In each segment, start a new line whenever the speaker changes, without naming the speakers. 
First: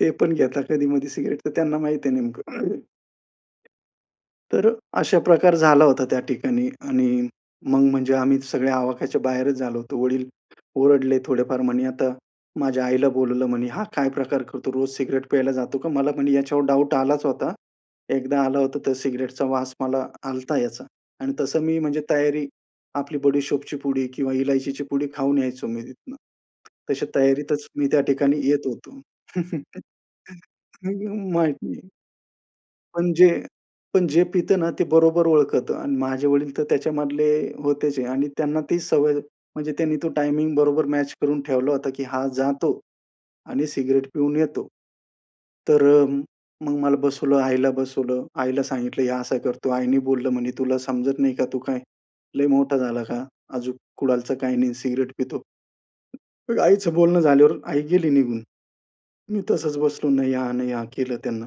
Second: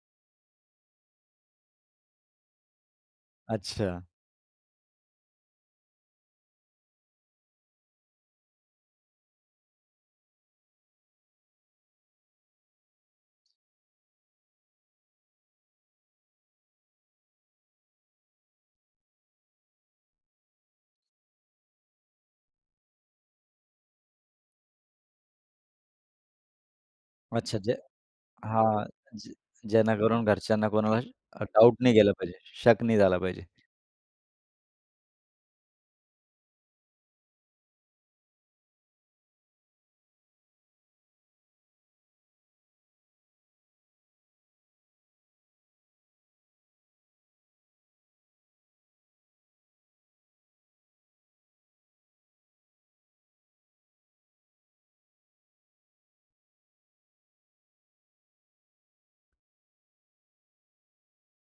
ते पण घेतात कधी-मधी सिगारेट तर त्यांना माहिती आहे नेमकं.
अच्छा.
तर अ, अशा प्रकार झाला होता त्या ठिकाणी. आणि मग म्हणजे आम्ही सगळ्या आवाकाच्या बाहेरच झालो होतो. वडील ओरडले थोडेफार म्हणे, आता माझ्या आईला बोलवलं म्हणे, "हा काय प्रकार करतो? रोज सिगारेट प्यायला जातो का? मला" म्हणे, "ह्याच्यावर डाउट आलाच होता. एकदा आला होता तर सिगारेटचा वास मला आला होता याचा." आणि तसं मी म्हणजे तयारी आपली बडी सौफची पुडी किंवा इलायचीची पुडी खाऊन यायचो मी तिथनं. तशा
अच्छा,
तयारीतच
जे
मी त्या ठिकाणी येत
हां,
होतो.
ज जेणेकरून घरच्यांना कोणाला
माहीत
डाउट
नाही.
नाही गेला पाहिजे, शक नाही
पण
झाला
जे,
पाहिजे.
पण जे पित ना, ते बरोबर ओळखत आणि माझे वडील तर त्याच्यामधले होतेच आहे आणि त्यांना ती सवय, म्हणजे त्यांनी तो टायमिंग बरोबर मॅच करून ठेवला होता की हा जातो आणि सिगारेट पिऊन येतो. तर अ, मग मला बसवलं, आईला बसवलं, आईला सांगितलं हे असा करतो. आईने बोललं म्हणे तुला समजत नाही का? तू काय लय मोठा झाला का? अजून कुठलचं काही नाही सिगारेट पितो. तर आईचं बोलणं झाल्यावर आई गेली निघून. मी तसंच बसलो. नाही हां, नाही हां, केलं त्यांना.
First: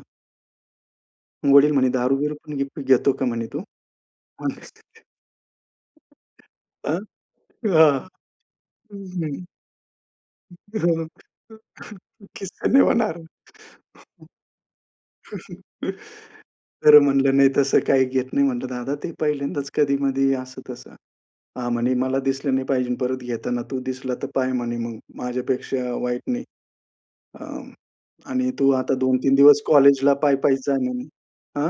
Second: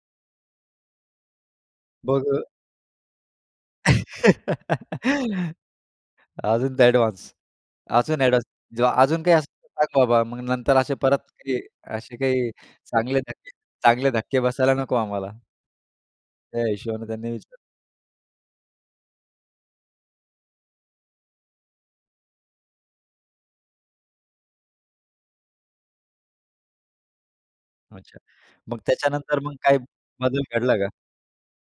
वडील म्हणे
बघ
दारू-बिरू पण घी पी घेतो का म्हणे तू? [unintelligible]
अजून ते
अ?
एडव्हान्स
हां.
अजून एडव्हान्स जेव्हा
हं,
अजून काही
हं.
असेल तर सांग बाबा. मग नंतर असे परत, की असे काही
किस्से नाही होणार.
चांगले धक्के, चांगले धक्के बसायला नको आम्हाला. त्या
तर
हिशोबाने त्यांनी
म्हणलं, नाही
विचारलं.
तसं काही घेत नाही म्हटलं दादा, ते पहिल्यांदाच कधी-मधी, असं-तसं. हां, म्हणे, "मला दिसलं नाही पाहिजे परत घेताना तू. दिसला तर पाय" म्हणे, "मग. माझ्यापेक्षा वाईट नाही." अ,
अच्छा.
आणि तू
मग
आता 2-3
त्याच्यानंतर मग
दिवस
काही
कॉलेजला
बदल
पायी-पायीच
घडला
जाय
का?
म्हणे. अ?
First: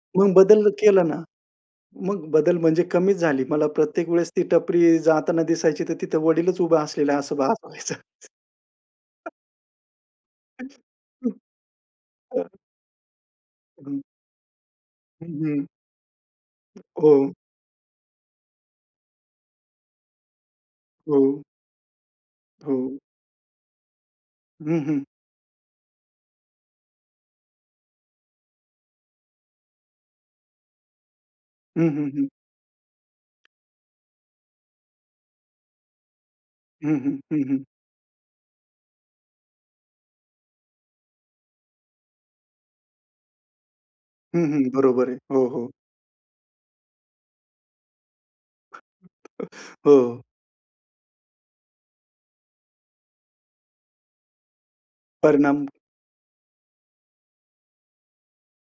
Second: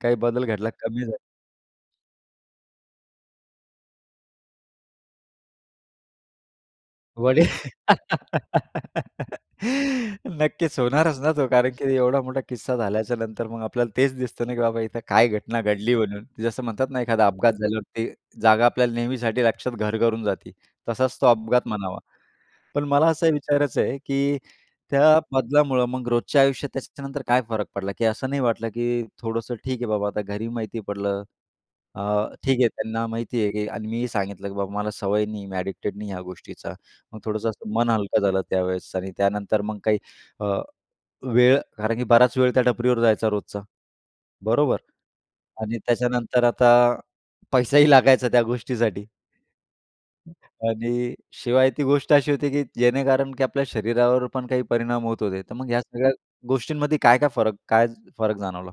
काही
मग
बदल
बदललं
घडला? कमी
केलं
झालं.
ना. मग बदल म्हणजे कमीच झाली. मला प्रत्येक वेळेस ती टपरी जाताना दिसायची, तर तिथं वडीलच उभा असलेला असं
वडील.
भास व्हायचं.
नक्कीच होणारच
हं.
ना तो, कारण की एवढा मोठा किस्सा झाल्याच्यानंतर मग आपल्याला
हं.
तेच दिसतं ना की बाबा इथं
हं,
काय घटना
हं.
घडली म्हणून. जसं म्हणतात ना, एखादा
हो.
अपघात झाल्यावर ते जागा आपल्याला नेहमीसाठी लक्षात घर करून जाती. तसाच तो
हो.
अपघात म्हणावा. पण
हो.
मला असं विचारायचं आहे, की
हं, हं.
त्या बदलामुळं मग रोजच्या आयुष्यात त्याच्यानंतर काय फरक पडला? की असं नाही वाटलं, की थोडंसं ठीक आहे बाबा, आता घरी माहिती पडलं.
हं,
अ,
हं, हं.
ठीक आहे. त्यांना माहिती आहे, की आणि मीही सांगितलं, की बाबा मला सवय नाही आहे. मी एडिक्टेड नाही ह्या गोष्टीचा.
हं, हं.
मग
हं,
थोडंसं
हं.
असं मन हलकं झालं त्यावेळेस आणि त्यानंतर मग काही अ, वेळ कारण की बराच वेळ त्या टपरीवर जायचा रोजचा,
हं, हं.
बरोबर?
बरोबर आहे. हो, हो.
आणि त्याच्यानंतर आता पैसाही लागायचा त्या गोष्टीसाठी
हो.
आणि शिवाय ती गोष्ट अशी होती, की जेणेकारण की आपल्या शरीरावर पण काही परिणाम होत होते. तर
परिणाम.
मग ह्या सगळ्या गोष्टींमध्ये काय-काय फरक, काय फरक जाणवला?